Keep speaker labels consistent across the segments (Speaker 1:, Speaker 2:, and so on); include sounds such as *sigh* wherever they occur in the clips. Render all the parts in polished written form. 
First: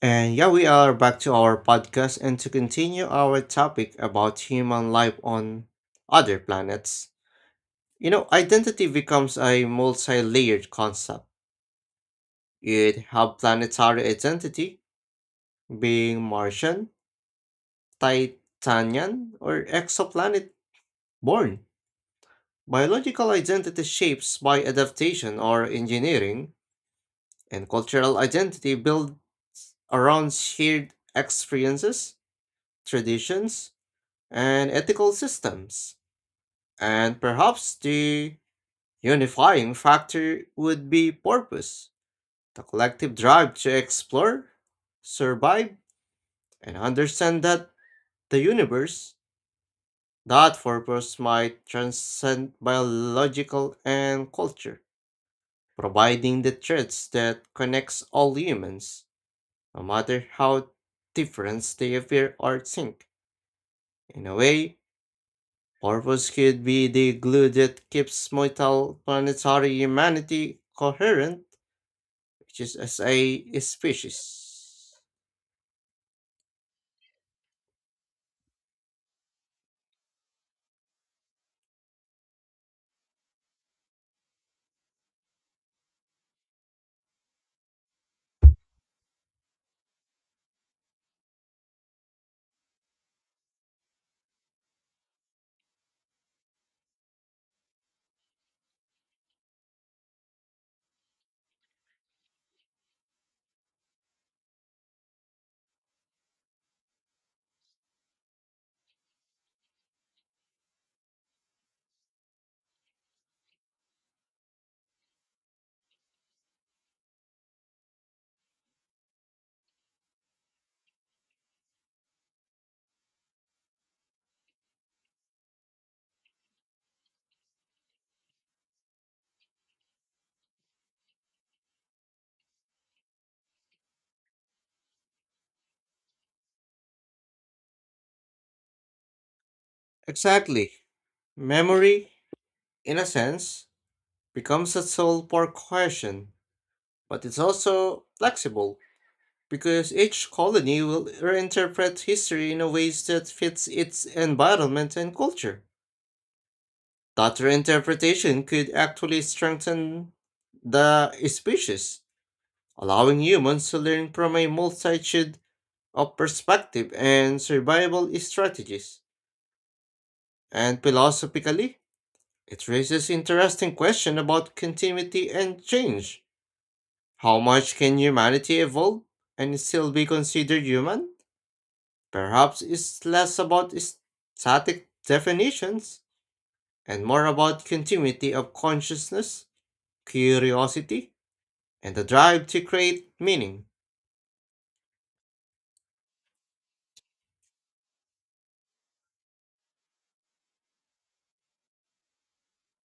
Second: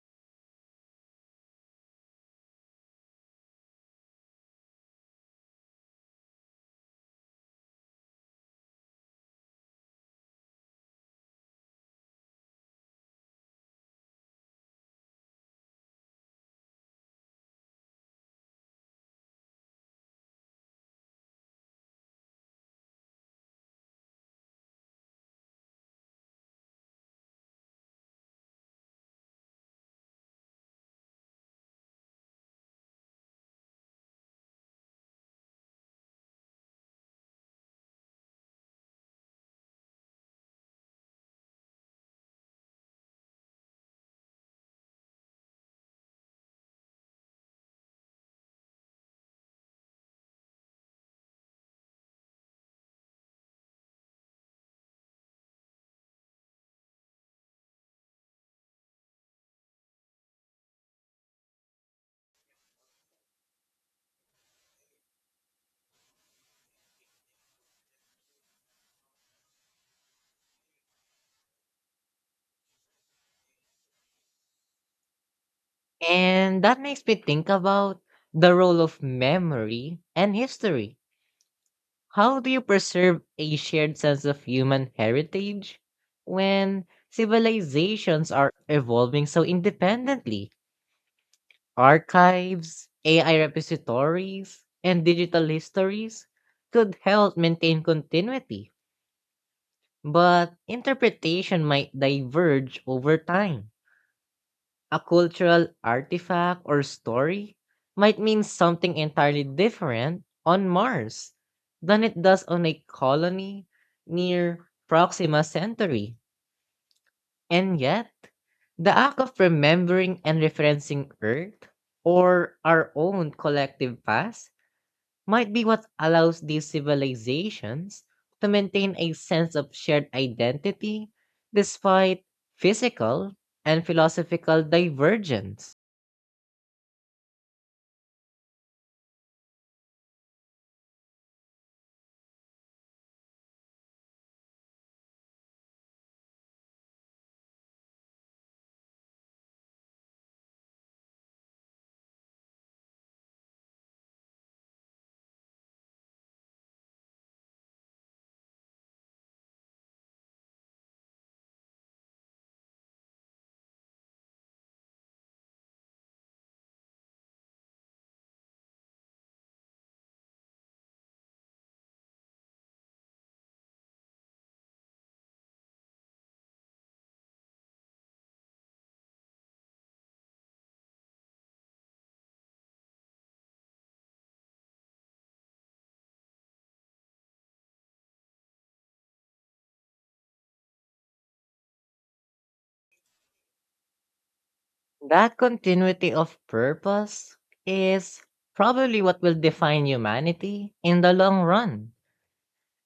Speaker 1: And yeah, we are back to our podcast and to continue our topic about human life on other planets. You know, identity becomes a multi layered concept. You'd have planetary identity, being Martian, Titanian, or exoplanet born. Biological identity shapes by adaptation or engineering, and cultural identity built around shared experiences, traditions, and ethical systems. And perhaps the unifying factor would be purpose, the collective drive to explore, survive, and understand that the universe, that purpose might transcend biological and culture, providing the threads that connects all humans, no matter how different they appear or think. In a way, purpose could be the glue that keeps multiple planetary humanity coherent, which is as a species.
Speaker 2: And that makes me think about the role of memory and history. How do you preserve a shared sense of human heritage when civilizations are evolving so independently? Archives, AI repositories, and digital histories could help maintain continuity, but interpretation might diverge over time. A cultural artifact or story might mean something entirely different on Mars than it does on a colony near Proxima Centauri. And yet, the act of remembering and referencing Earth or our own collective past might be what allows these civilizations to maintain a sense of shared identity despite physical and philosophical divergence.
Speaker 1: Exactly. Memory, in a sense, becomes a soul for cohesion, but it's also flexible because each colony will reinterpret history in a ways that fits its environment and culture. That reinterpretation could actually strengthen the species allowing humans to learn from a multitude of perspectives and survival strategies. And philosophically, it raises interesting question about continuity and change. How much can humanity evolve and still be considered human? Perhaps it's less about static definitions and more about continuity of consciousness, curiosity, and the drive to create meaning.
Speaker 2: That continuity of purpose is probably what will define humanity in the long run,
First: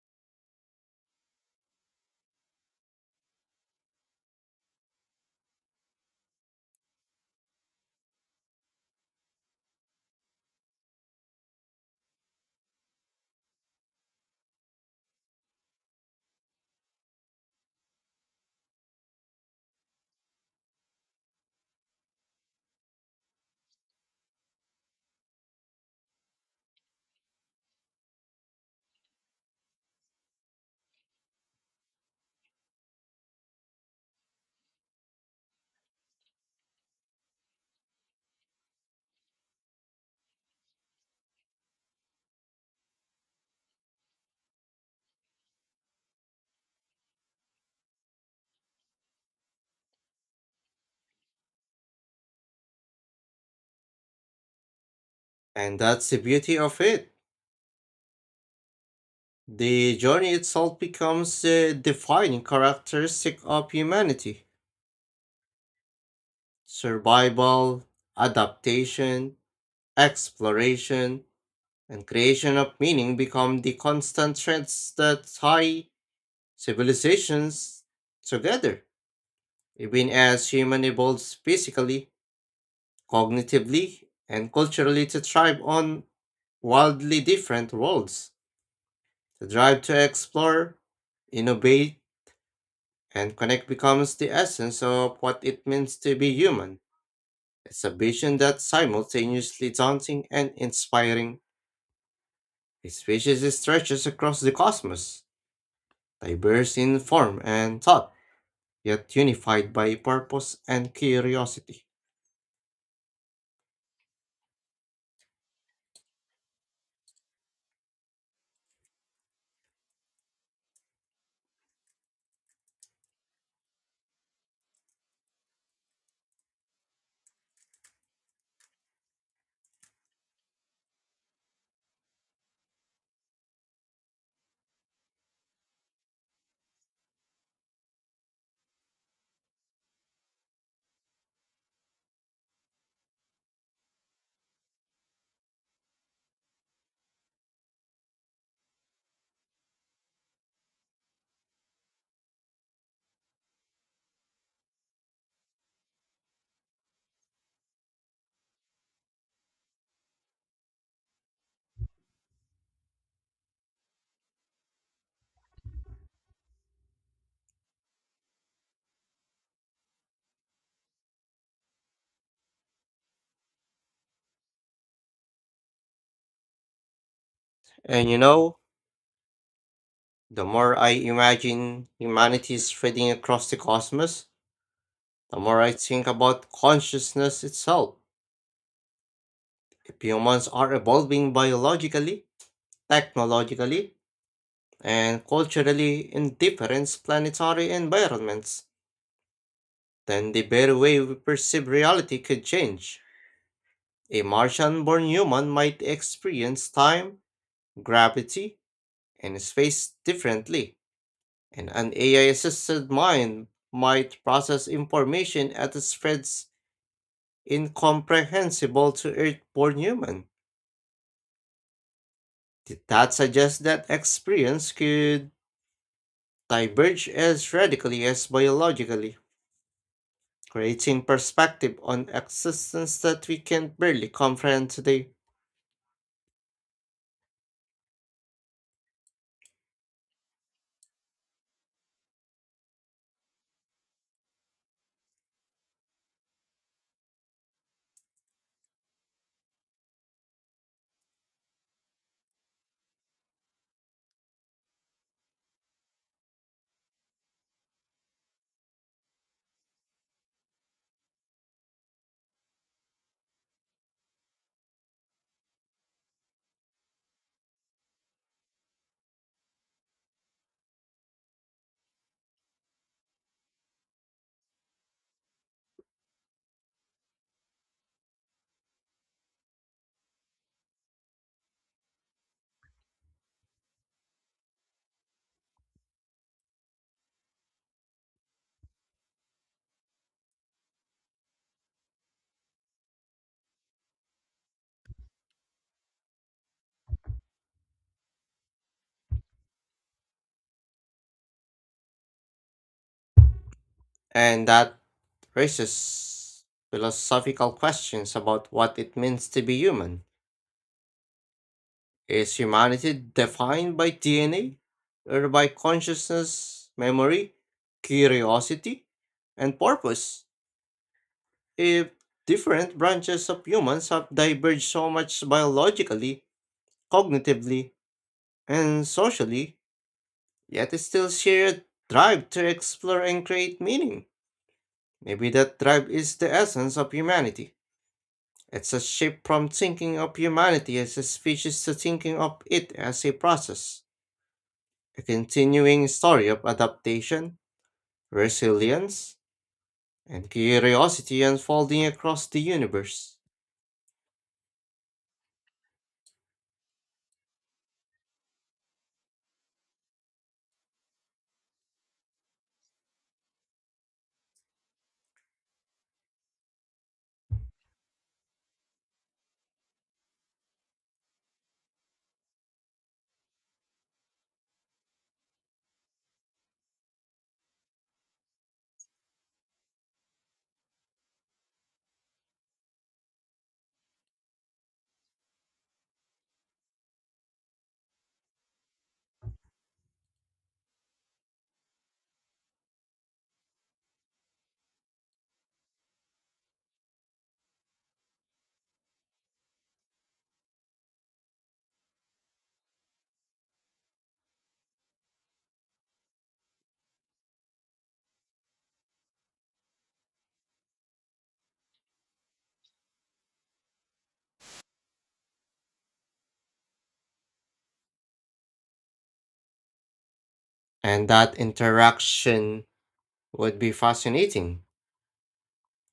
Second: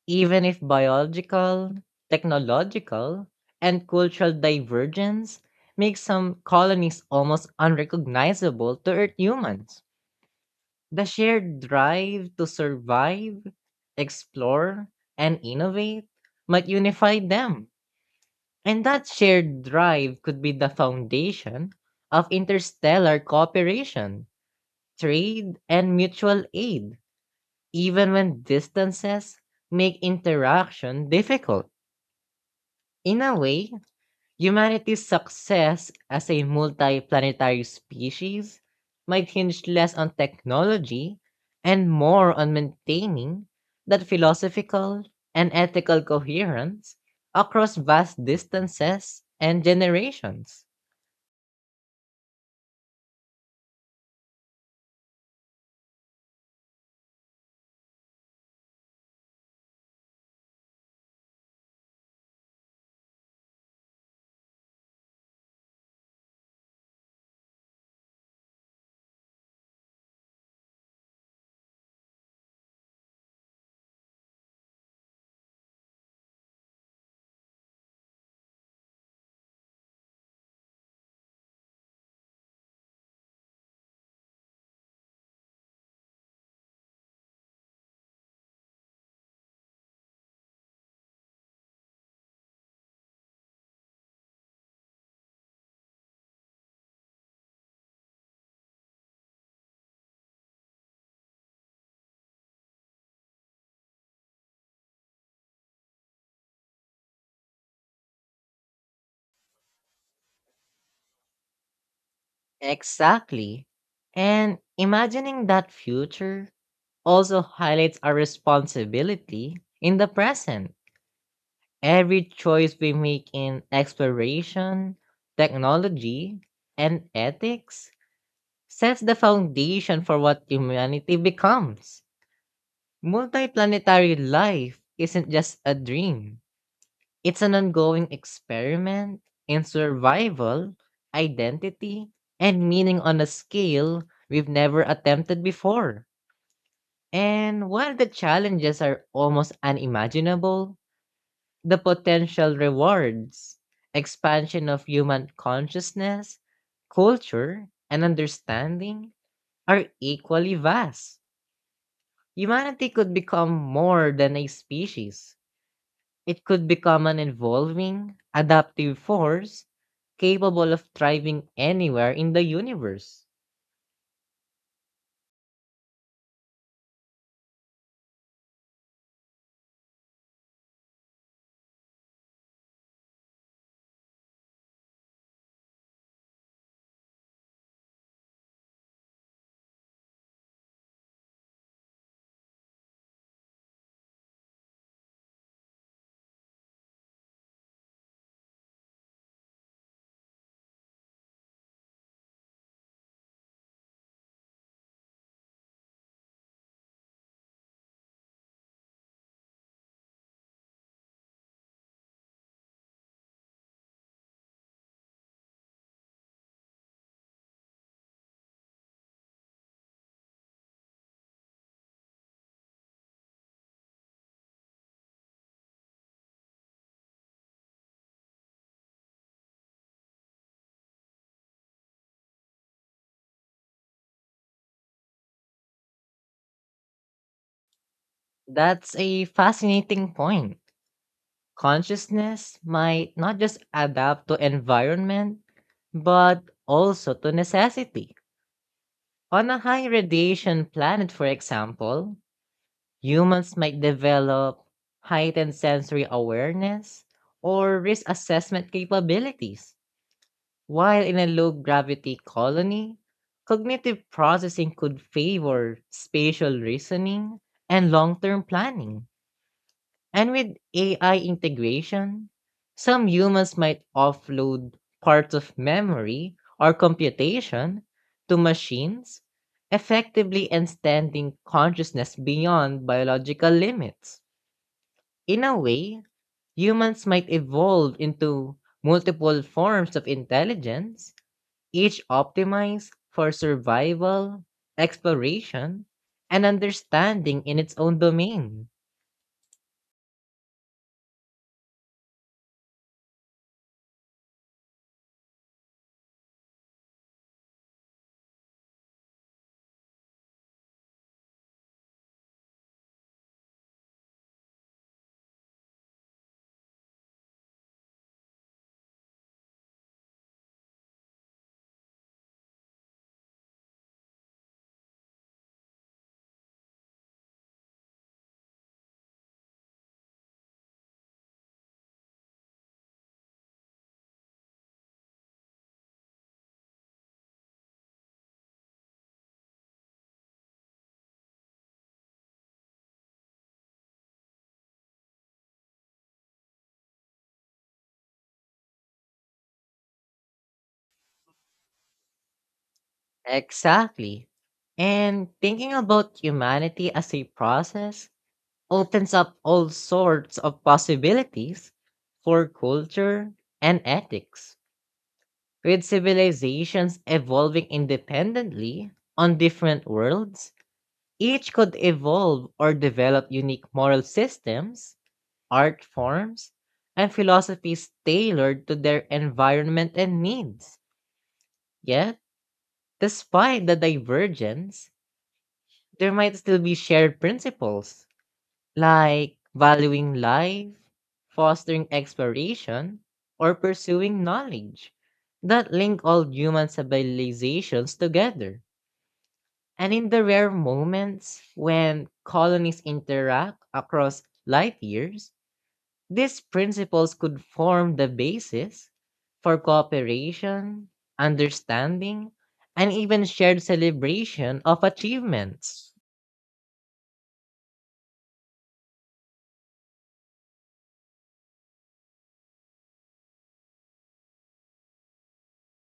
Speaker 2: even if biological, technological, and cultural divergence make some colonies almost unrecognizable to Earth humans. The shared drive to survive, explore, and innovate might unify them. And that shared drive could be the foundation of interstellar cooperation, trade, and mutual aid, even when distances make interaction difficult. In a way, humanity's success as a multiplanetary species might hinge less on technology and more on maintaining that philosophical and ethical coherence across vast distances and generations.
Speaker 1: And that's the beauty of it. The journey itself becomes the defining characteristic of humanity. Survival, adaptation, exploration, and creation of meaning become the constant threads that tie civilizations together, even as human evolves physically, cognitively, and culturally to thrive on wildly different worlds. The drive to explore, innovate, and connect becomes the essence of what it means to be human. It's a vision that's simultaneously daunting and inspiring. Its species stretches across the cosmos, diverse in form and thought, yet unified by purpose and curiosity.
Speaker 2: Exactly. And imagining that future also highlights our responsibility in the present. Every choice we make in exploration, technology, and ethics sets the foundation for what humanity becomes. Multiplanetary life isn't just a dream, it's an ongoing experiment in survival, identity, and meaning on a scale we've never attempted before. And while the challenges are almost unimaginable, the potential rewards, expansion of human consciousness, culture, and understanding, are equally vast. Humanity could become more than a species. It could become an evolving, adaptive force capable of thriving anywhere in the universe.
Speaker 1: And you know, the more I imagine humanity spreading across the cosmos, the more I think about consciousness itself. If humans are evolving biologically, technologically, and culturally in different planetary environments, then the very way we perceive reality could change. A Martian born human might experience time, gravity, and space differently, and an AI assisted mind might process information at a spreads incomprehensible to Earth born human. That suggests that experience could diverge as radically as biologically, creating perspective on existence that we can barely comprehend today.
Speaker 2: That's a fascinating point. Consciousness might not just adapt to environment, but also to necessity. On a high radiation planet, for example, humans might develop heightened sensory awareness or risk assessment capabilities. While in a low gravity colony, cognitive processing could favor spatial reasoning and long term planning. And with AI integration, some humans might offload parts of memory or computation to machines, effectively extending consciousness beyond biological limits. In a way, humans might evolve into multiple forms of intelligence, each optimized for survival, exploration, and understanding in its own domain.
Speaker 1: And that raises philosophical questions about what it means to be human. Is humanity defined by DNA or by consciousness, memory, curiosity, and purpose? If different branches of humans have diverged so much biologically, cognitively, and socially, yet they still share a drive to explore and create meaning. Maybe that drive is the essence of humanity. It's a shift from thinking of humanity as a species to thinking of it as a process, a continuing story of adaptation, resilience, and curiosity unfolding across the universe.
Speaker 2: Exactly. And thinking about humanity as a process opens up all sorts of possibilities for culture and ethics. With civilizations evolving independently on different worlds, each could evolve or develop unique moral systems, art forms, and philosophies tailored to their environment and needs. Yet, despite the divergence, there might still be shared principles like valuing life, fostering exploration, or pursuing knowledge that link all human civilizations together. And in the rare moments when colonies interact across life years, these principles could form the basis for cooperation, understanding, and even shared celebration of achievements.
Speaker 1: And that interaction would be fascinating.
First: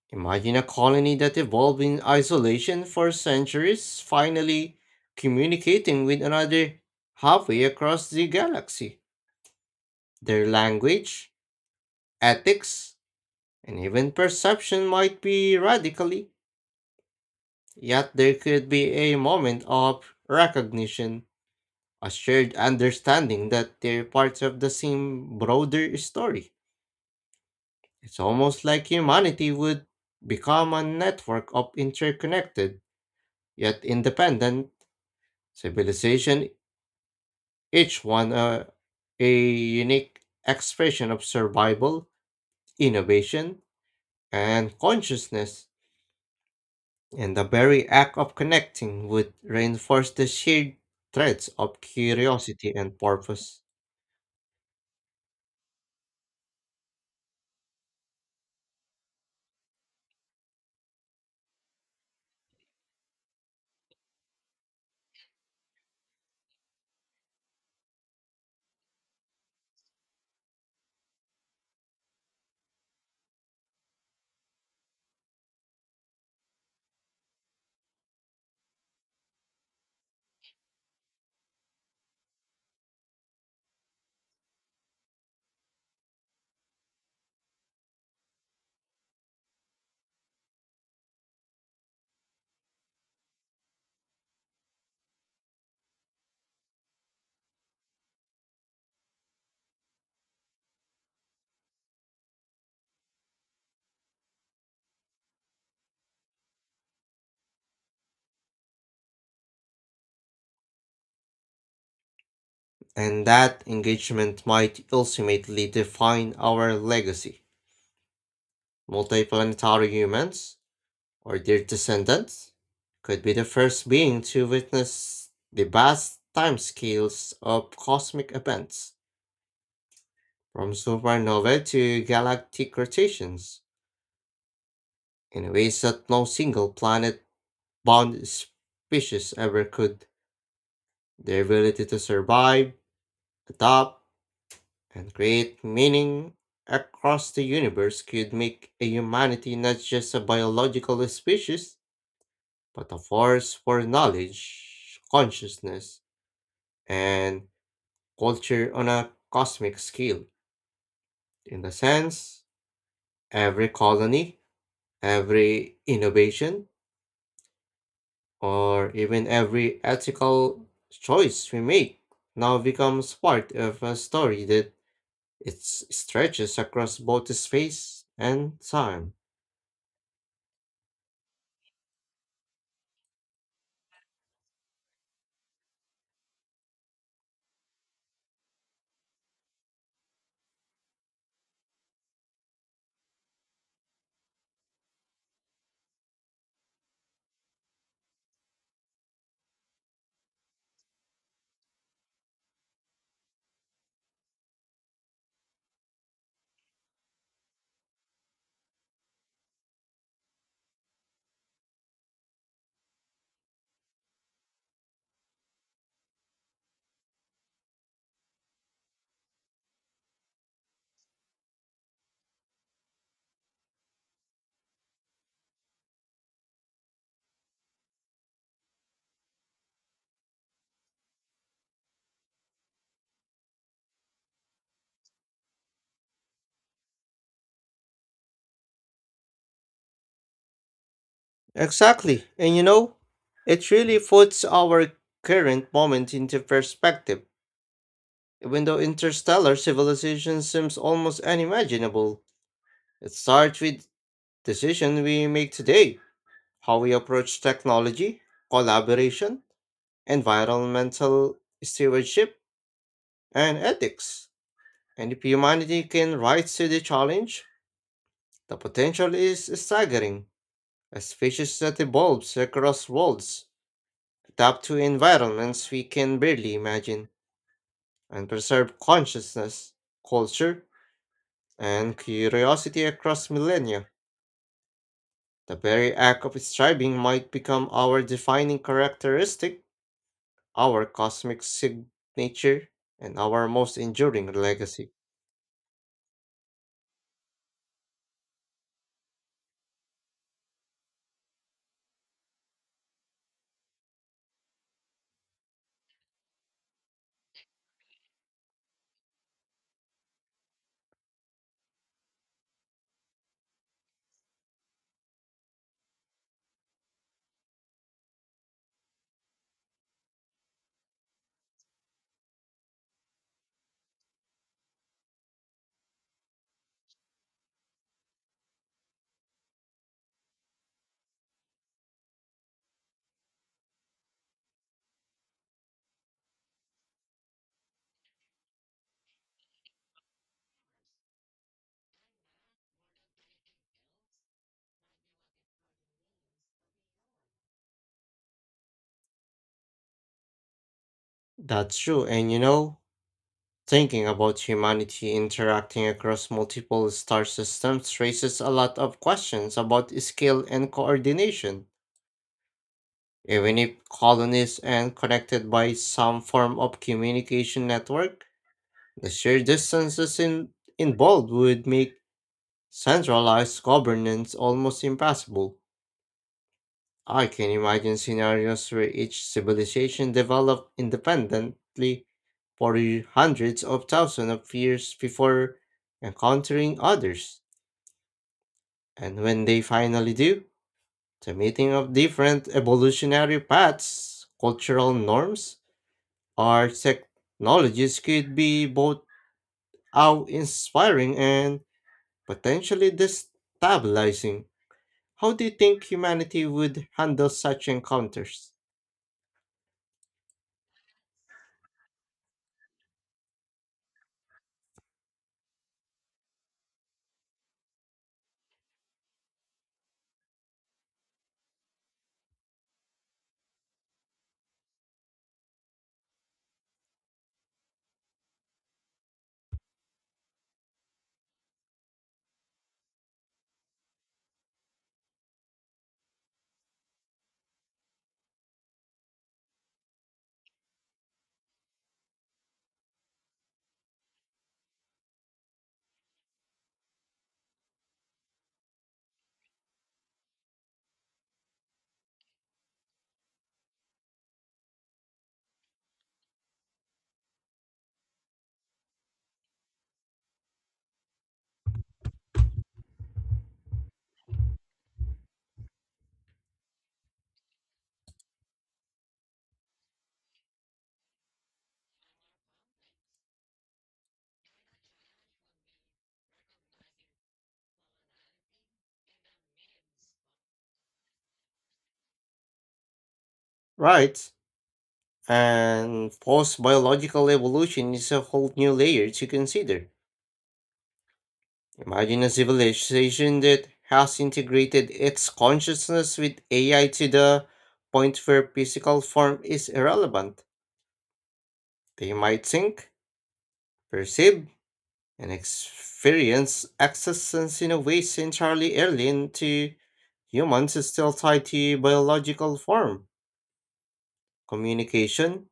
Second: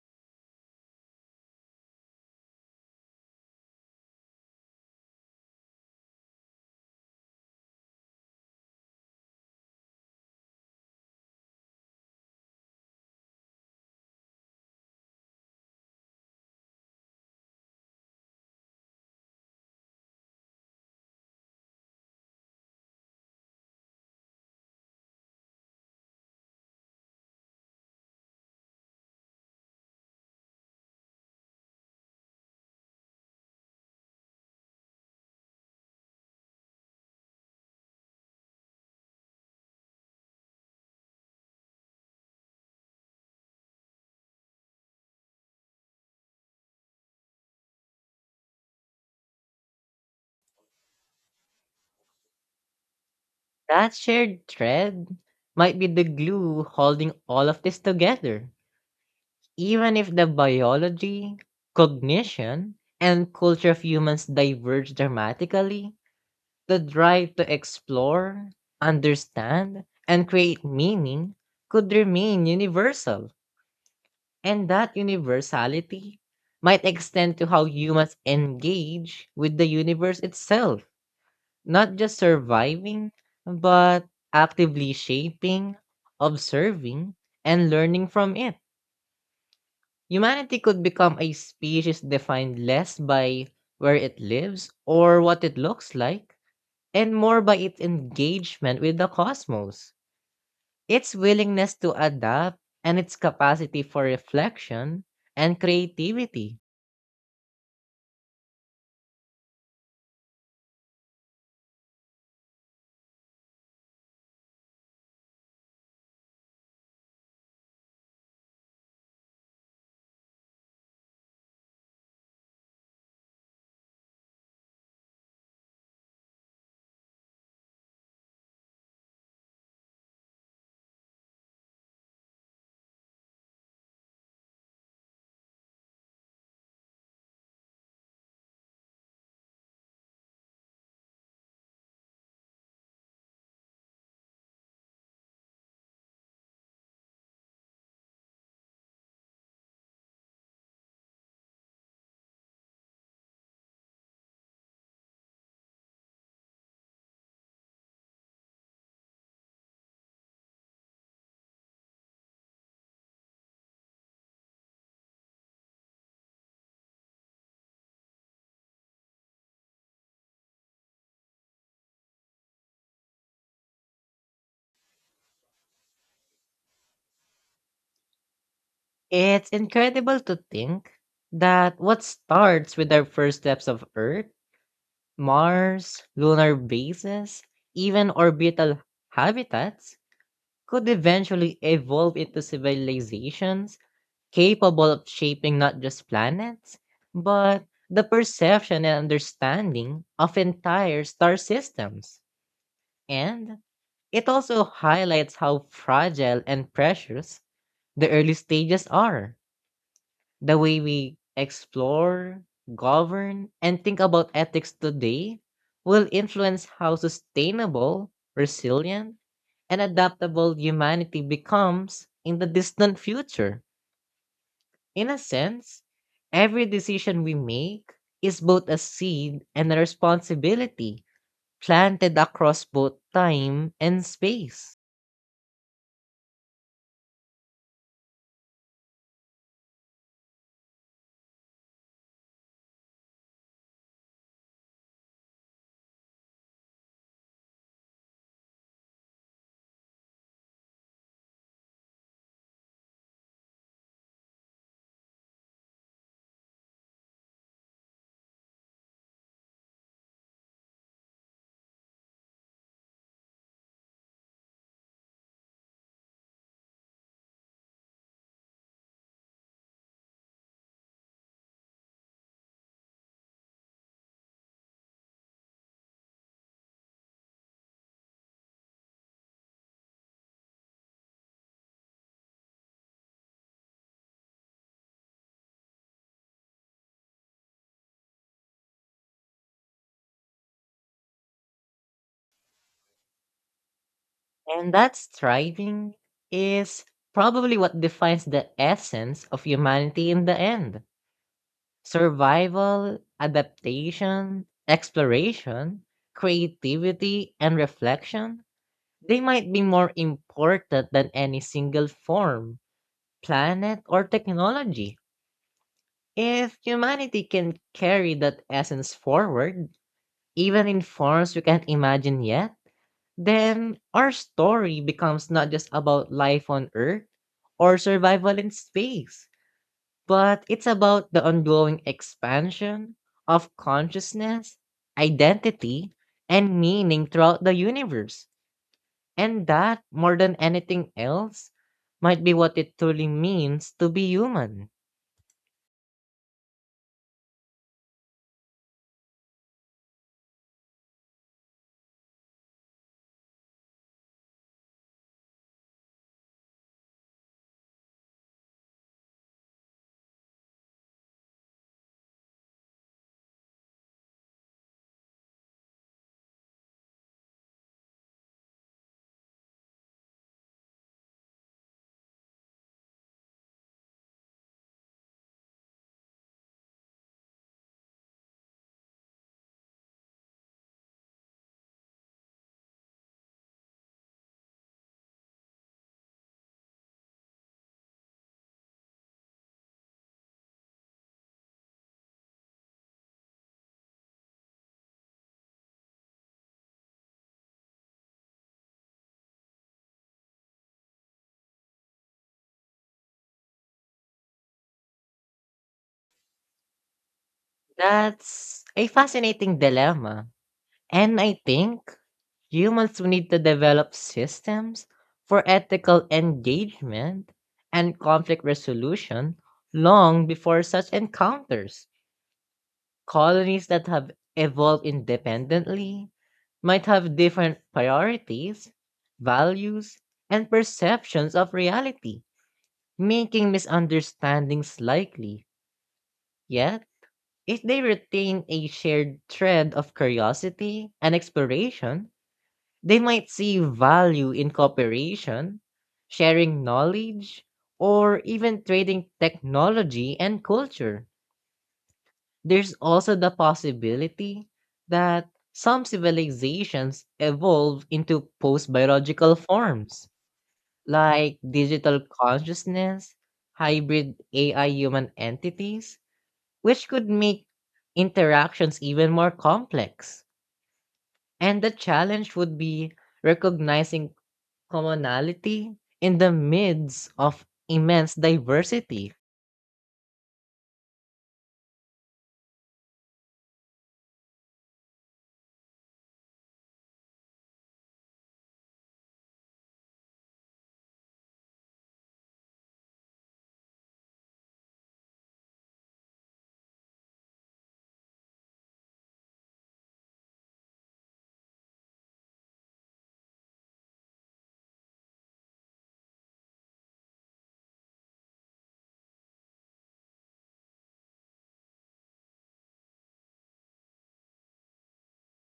Speaker 1: Imagine a colony that evolved in isolation for centuries, finally communicating with another halfway across the galaxy. Their language, ethics, and even perception might be radically, yet there could be a moment of recognition, a shared understanding that they're parts of the same broader story. It's almost like humanity would become a network of interconnected, yet independent civilization, each one a unique expression of survival, innovation, and consciousness. And the very act of connecting would reinforce the shared threads of curiosity and purpose.
Speaker 2: That shared thread might be the glue holding all of this together. Even if the biology, cognition, and culture of humans diverge dramatically, the drive to explore, understand, and create meaning could remain universal. And that universality might extend to how humans engage with the universe itself, not just surviving, but actively shaping, observing, and learning from it. Humanity could become a species defined less by where it lives or what it looks like, and more by its engagement with the cosmos, its willingness to adapt, and its capacity for reflection and creativity.
Speaker 1: And that engagement might ultimately define our legacy. Multiplanetary humans, or their descendants, could be the first being to witness the vast timescales of cosmic events, from supernovae to galactic rotations, in ways that no single planet bound species ever could. Their ability to survive, adapt, and create meaning across the universe could make a humanity not just a biological species, but a force for knowledge, consciousness, and culture on a cosmic scale. In the sense, every colony, every innovation, or even every ethical choice we make now becomes part of a story that it stretches across both space and time.
Speaker 2: It's incredible to think that what starts with our first steps of Earth, Mars, lunar bases, even orbital habitats, could eventually evolve into civilizations capable of shaping not just planets, but the perception and understanding of entire star systems. And it also highlights how fragile and precious the early stages are. The way we explore, govern, and think about ethics today will influence how sustainable, resilient, and adaptable humanity becomes in the distant future. In a sense, every decision we make is both a seed and a responsibility planted across both time and space.
Speaker 1: Exactly. And you know, it really puts our current moment into perspective. Even though interstellar civilization seems almost unimaginable, it starts with decisions we make today, how we approach technology, collaboration, environmental stewardship, and ethics. And if humanity can rise to the challenge, the potential is staggering. A species that evolves across worlds, adapt to environments we can barely imagine, and preserve consciousness, culture, and curiosity across millennia. The very act of striving might become our defining characteristic, our cosmic signature, and our most enduring
Speaker 2: And
Speaker 1: legacy.
Speaker 2: that striving is probably what defines the essence of humanity in the end. Survival, adaptation, exploration, creativity, and reflection, they might be more important than any single form, planet, or technology. If humanity can carry that essence forward, even in forms we can't imagine yet, then our story becomes not just about life on Earth or survival in space, but it's about the ongoing expansion of consciousness, identity, and meaning throughout the universe. And that, more than anything else, might be what it truly means to be human.
Speaker 1: That's true, and you know, thinking about humanity interacting across multiple star systems raises a lot of questions about skill and coordination. Even if colonies and connected by some form of communication network, the sheer distances involved would make centralized governance almost impossible. I can imagine scenarios where each civilization developed independently for hundreds of thousands of years before encountering others. And when they finally do, the meeting of different evolutionary paths, cultural norms, or technologies could be both awe-inspiring and potentially destabilizing. How do you think humanity would handle such encounters?
Speaker 2: That's a fascinating dilemma. And I think humans will need to develop systems for ethical engagement and conflict resolution long before such encounters. Colonies that have evolved independently might have different priorities, values, and perceptions of reality, making misunderstandings likely. Yet, if they retain a shared thread of curiosity and exploration, they might see value in cooperation, sharing knowledge, or even trading technology and culture. There's also the possibility that some civilizations evolve into post biological forms, like digital consciousness, hybrid AI human entities, which could make interactions even more complex. And the challenge would be recognizing commonality in the midst of immense diversity.
Speaker 1: Right. And post biological evolution is a whole new layer to consider. Imagine a civilization that has integrated its consciousness with AI to the point where physical form is irrelevant. They might think, perceive, and experience existence in a way entirely alien to humans is still tied to biological form, communication,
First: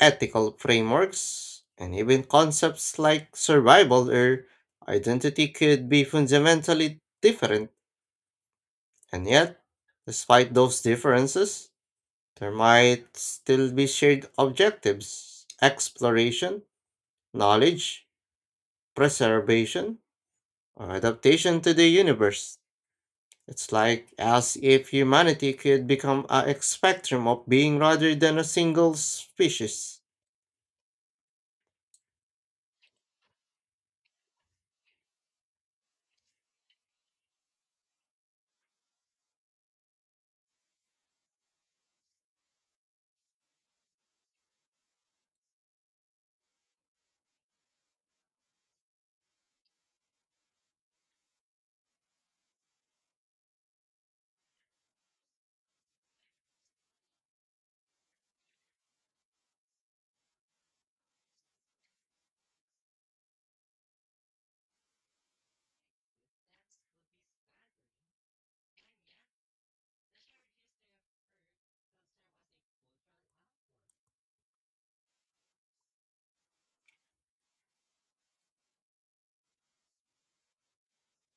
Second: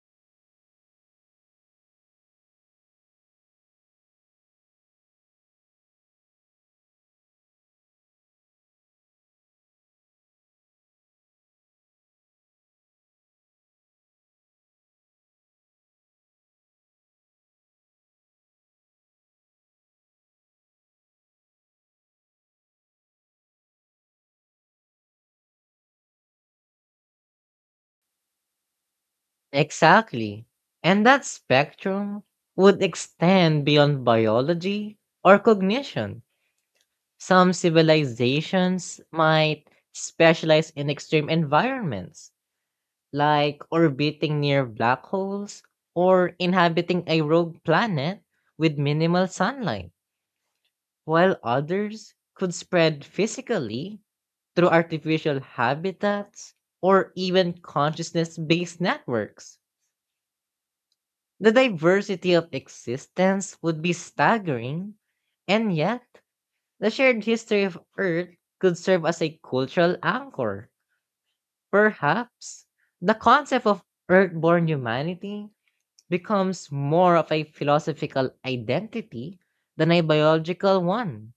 Speaker 1: ethical frameworks, and even concepts like survival or identity could be fundamentally different. And yet, despite those differences, there might still be shared objectives exploration, knowledge, preservation, or adaptation to the universe. It's like as if humanity could become a spectrum of being rather than a single species.
Speaker 2: Exactly. And that spectrum would extend beyond biology or cognition. Some civilizations might specialize in extreme environments, like orbiting near black holes or inhabiting a rogue planet with minimal sunlight, while others could spread physically through artificial habitats or even consciousness based networks. The diversity of existence would be staggering, and yet, the shared history of Earth could serve as a cultural anchor. Perhaps the concept of Earthborn humanity becomes more of a philosophical identity than a biological one,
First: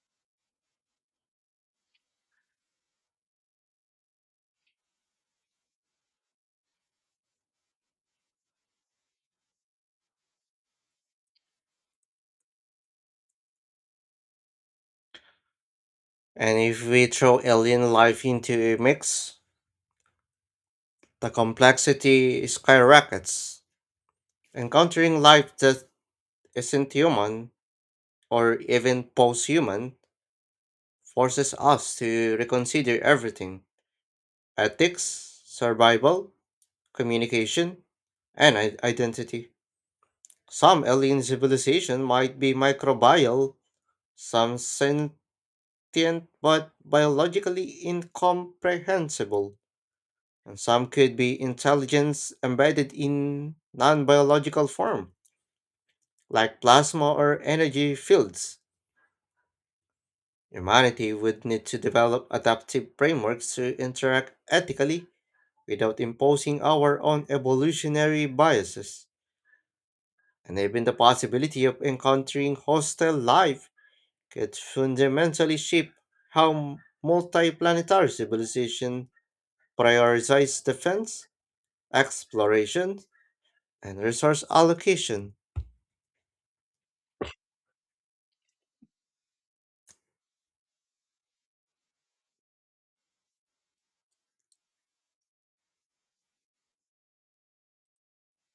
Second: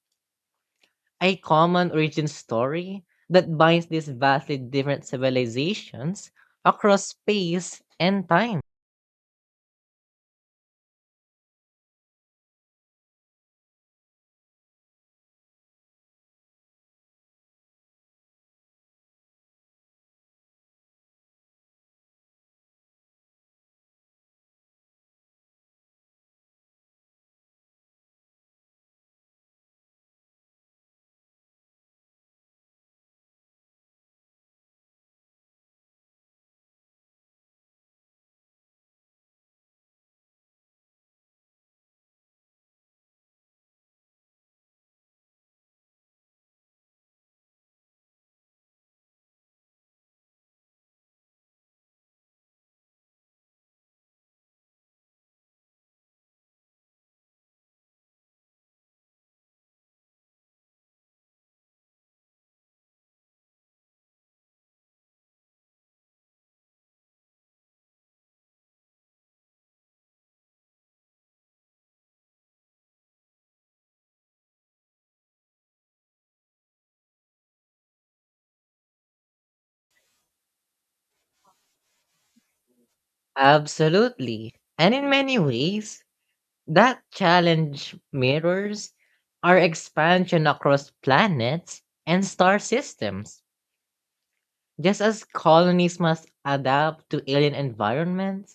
Speaker 2: a common origin story that binds these vastly different civilizations across space and time.
Speaker 1: And if we throw alien life into a mix, the complexity skyrockets. Encountering life that isn't human or even post human forces us to reconsider everything ethics, survival, communication, and identity. Some alien civilization might be microbial, some sentient but biologically incomprehensible, and some could be intelligence embedded in non biological form, like plasma or energy fields. Humanity would need to develop adaptive frameworks to interact ethically without imposing our own evolutionary biases. And even the possibility of encountering hostile life could fundamentally shape how multiplanetary civilization prioritizes defense, exploration, and resource
Speaker 2: Absolutely. And in
Speaker 1: allocation.
Speaker 2: many ways, that challenge mirrors our expansion across planets and star systems. Just as colonies must adapt to alien environments,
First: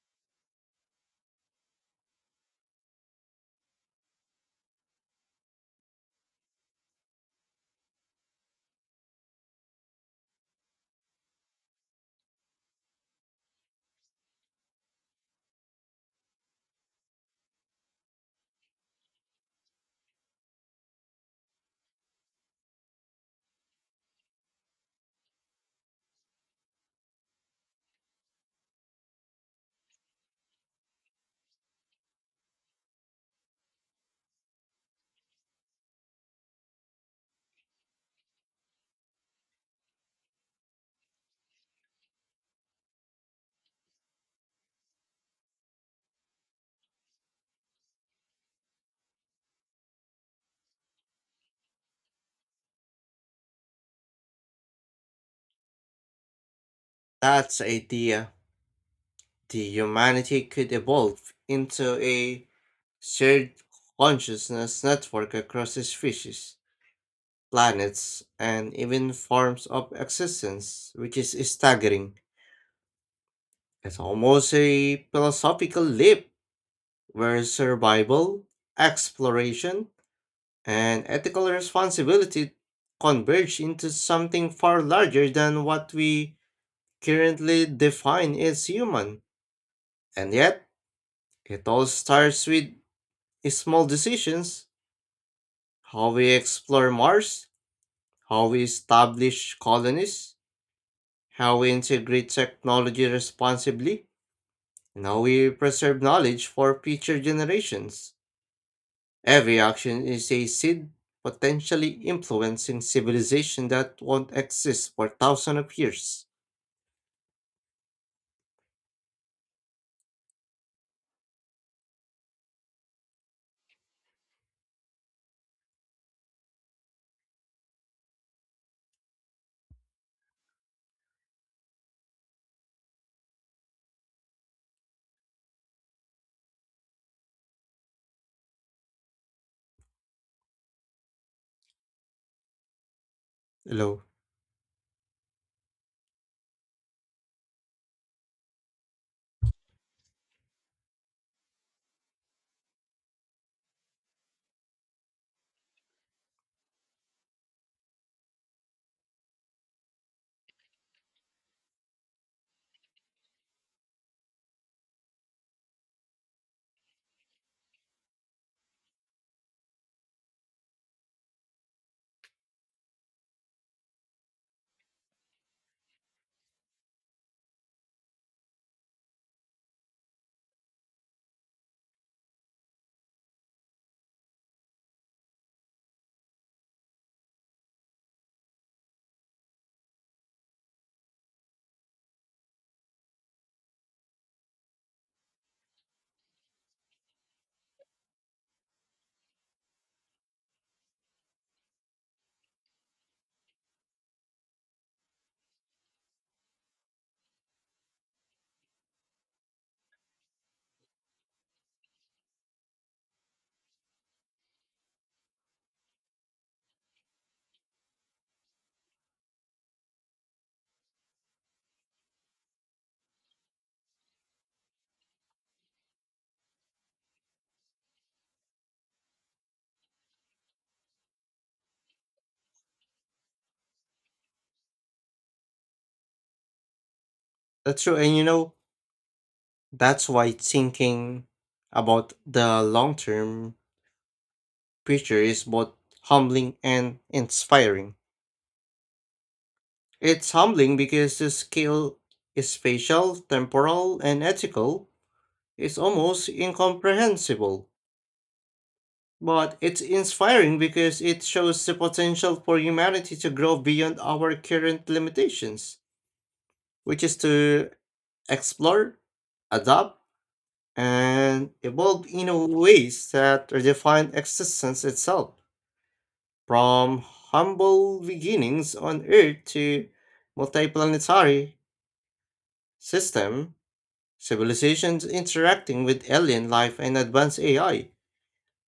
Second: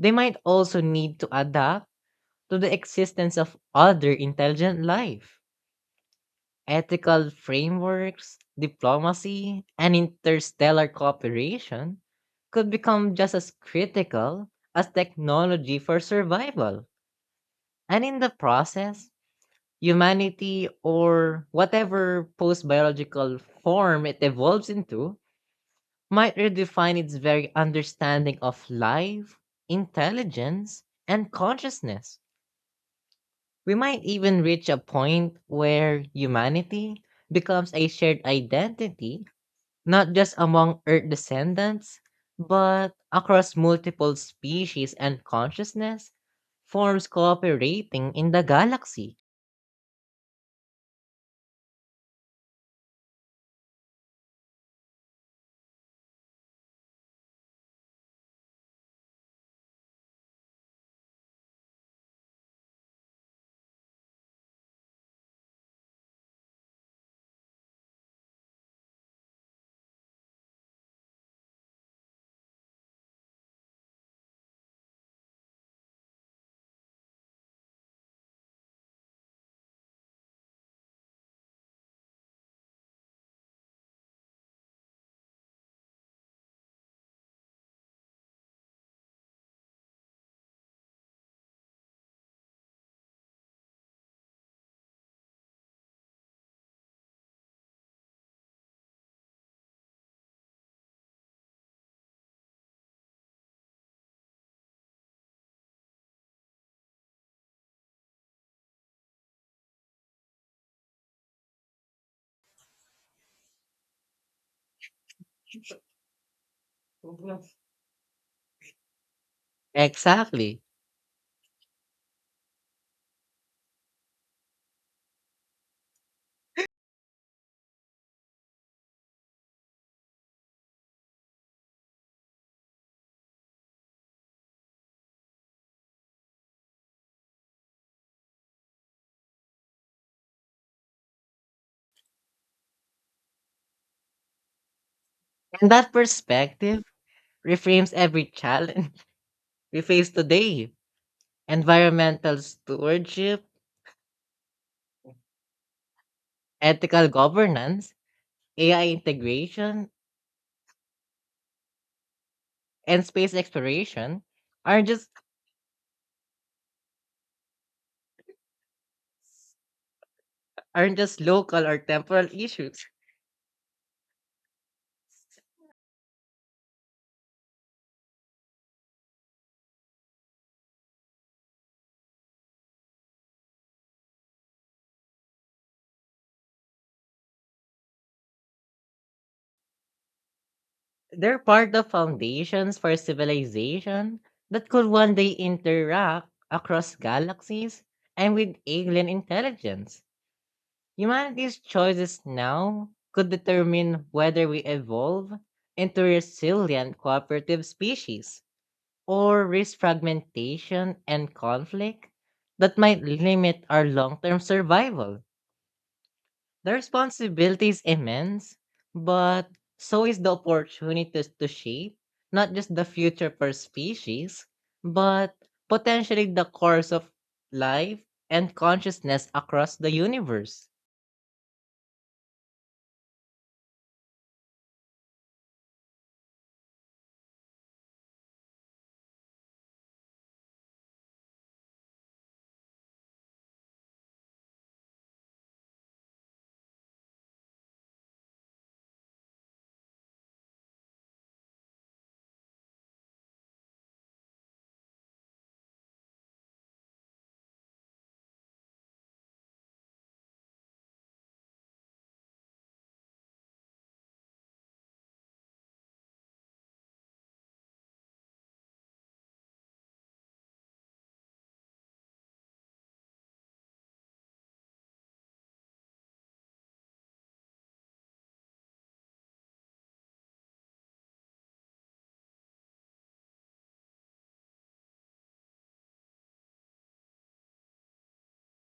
Speaker 2: they might also need to adapt to the existence of other intelligent life. Ethical frameworks, diplomacy, and interstellar cooperation could become just as critical as technology for survival. And in the process, humanity, or whatever post biological form it evolves into, might redefine its very understanding of life, intelligence, and consciousness. We might even reach a point where humanity becomes a shared identity, not just among Earth descendants, but across multiple species and consciousness forms cooperating in the galaxy.
Speaker 1: That's the idea. The humanity could evolve into a shared consciousness network across species planets, and even forms of existence, which is staggering. It's almost a philosophical leap where survival, exploration, and ethical responsibility converge into something far larger than what we currently define as human. And yet, it all starts with small decisions how we explore Mars, how we establish colonies, how we integrate technology responsibly, and how we preserve knowledge for future generations. Every action is a seed potentially influencing civilization that won't exist for thousands of years.
Speaker 2: Mhm. Exactly.
Speaker 1: Hello.
Speaker 2: And that perspective reframes every challenge *laughs* we face today, environmental stewardship, ethical governance, AI integration, and space exploration aren't just aren't just local or temporal issues. They're part of foundations for civilization that could one day interact across galaxies and with alien intelligence. Humanity's choices now could determine whether we evolve into resilient cooperative species or risk fragmentation and conflict that might limit our long term survival. The responsibility is immense, but so is the opportunity to shape not just the future per species, but potentially the course of life and consciousness across the universe.
Speaker 1: That's true, and you know, that's why thinking about the long term future is both humbling and inspiring. It's humbling because the scale is spatial, temporal, and ethical, it's almost incomprehensible, but it's inspiring because it shows the potential for humanity to grow beyond our current limitations, which is to explore, adapt, and evolve in a ways that redefine existence itself. From humble beginnings on Earth to multiplanetary system, civilizations interacting with alien life and advanced AI.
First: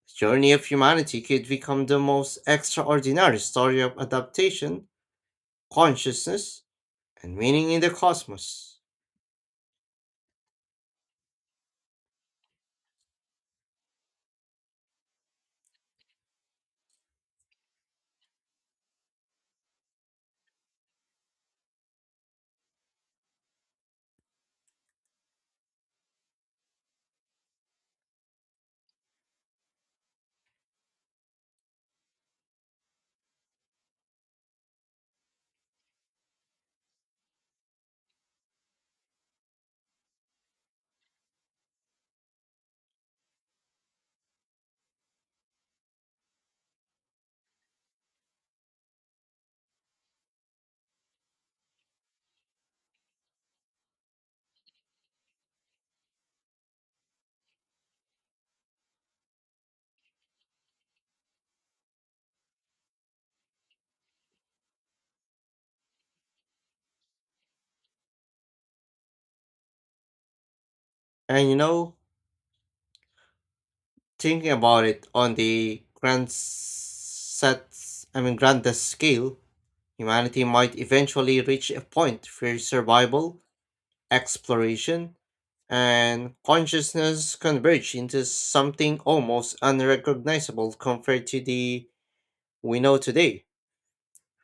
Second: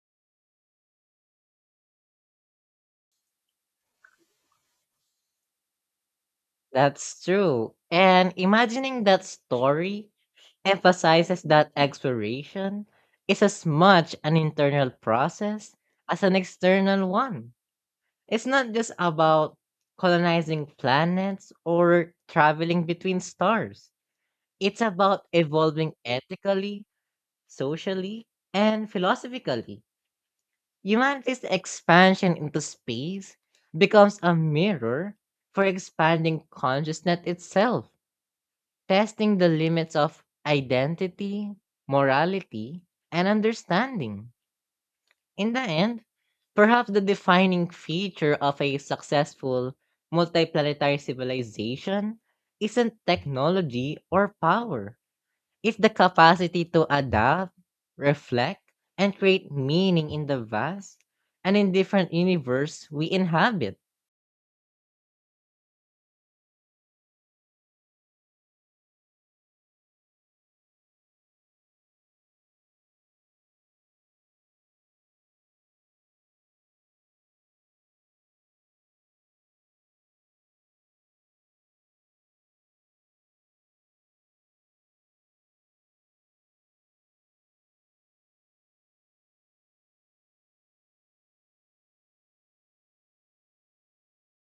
Speaker 1: The journey of humanity could become the most extraordinary story of adaptation, consciousness,
Speaker 2: That's
Speaker 1: and meaning
Speaker 2: true.
Speaker 1: in the
Speaker 2: And
Speaker 1: cosmos.
Speaker 2: imagining that story emphasizes that exploration is as much an internal process as an external one. It's not just about colonizing planets or traveling between stars. It's about evolving ethically, socially, and philosophically. Humanity's expansion into space becomes a mirror for expanding consciousness itself, testing the limits of identity, morality, and understanding. In the end, perhaps the defining feature of a successful multiplanetary civilization isn't technology or power. It's the capacity to adapt, reflect, and create meaning in the vast and indifferent universe we inhabit.
Speaker 1: And you know, thinking about it on the grand set, I mean, grandest scale, humanity might eventually reach a point where survival, exploration, and consciousness converge into something almost unrecognizable compared to the we know today.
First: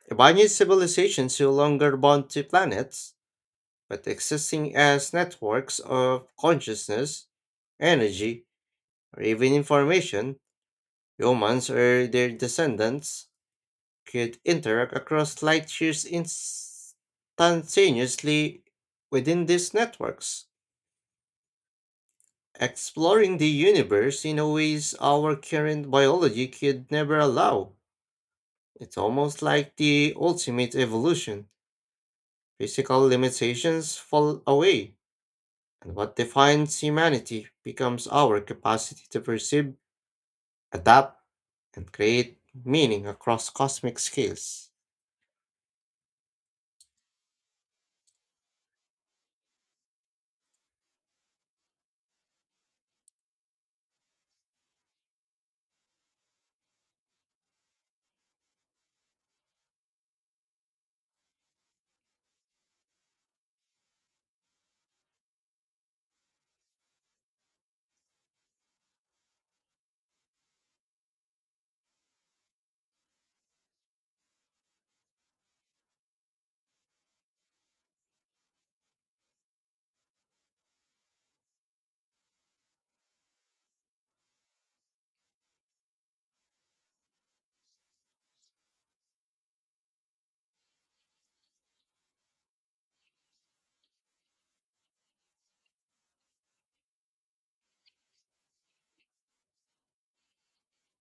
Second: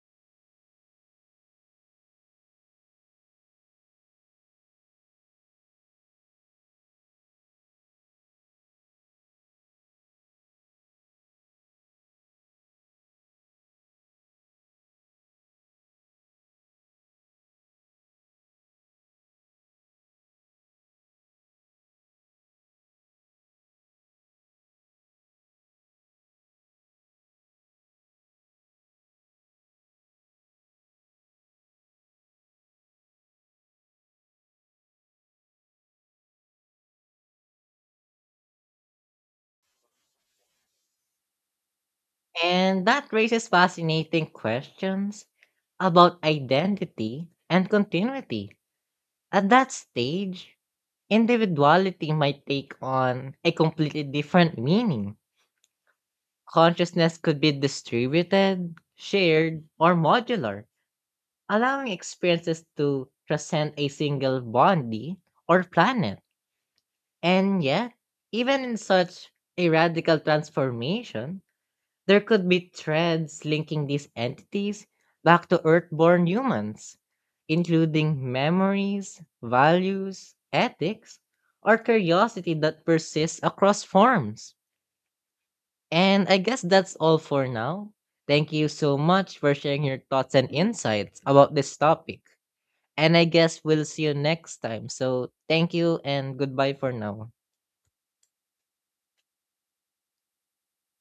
Speaker 1: Ibanez civilizations no longer bound to planets, but existing as networks of consciousness, energy, or even information, humans or their descendants could interact across light years instantaneously within these networks, exploring the universe in a ways our current biology could never allow. It's almost like the ultimate evolution. Physical limitations fall away and what defines humanity becomes our capacity to perceive, adapt, and create
Speaker 2: And
Speaker 1: meaning
Speaker 2: that raises
Speaker 1: across cosmic
Speaker 2: fascinating
Speaker 1: scales.
Speaker 2: questions about identity and continuity. At that stage, individuality might take on a completely different meaning. Consciousness could be distributed, shared, or modular, allowing experiences to transcend a single body or planet. And yet, even in such a radical transformation, there could be threads linking these entities back to Earthborn humans, including memories, values, ethics, or curiosity that persists across forms. And I guess that's all for now. Thank you so much for sharing your thoughts and insights about this topic. And I guess we'll see you next time. So thank you and goodbye for now.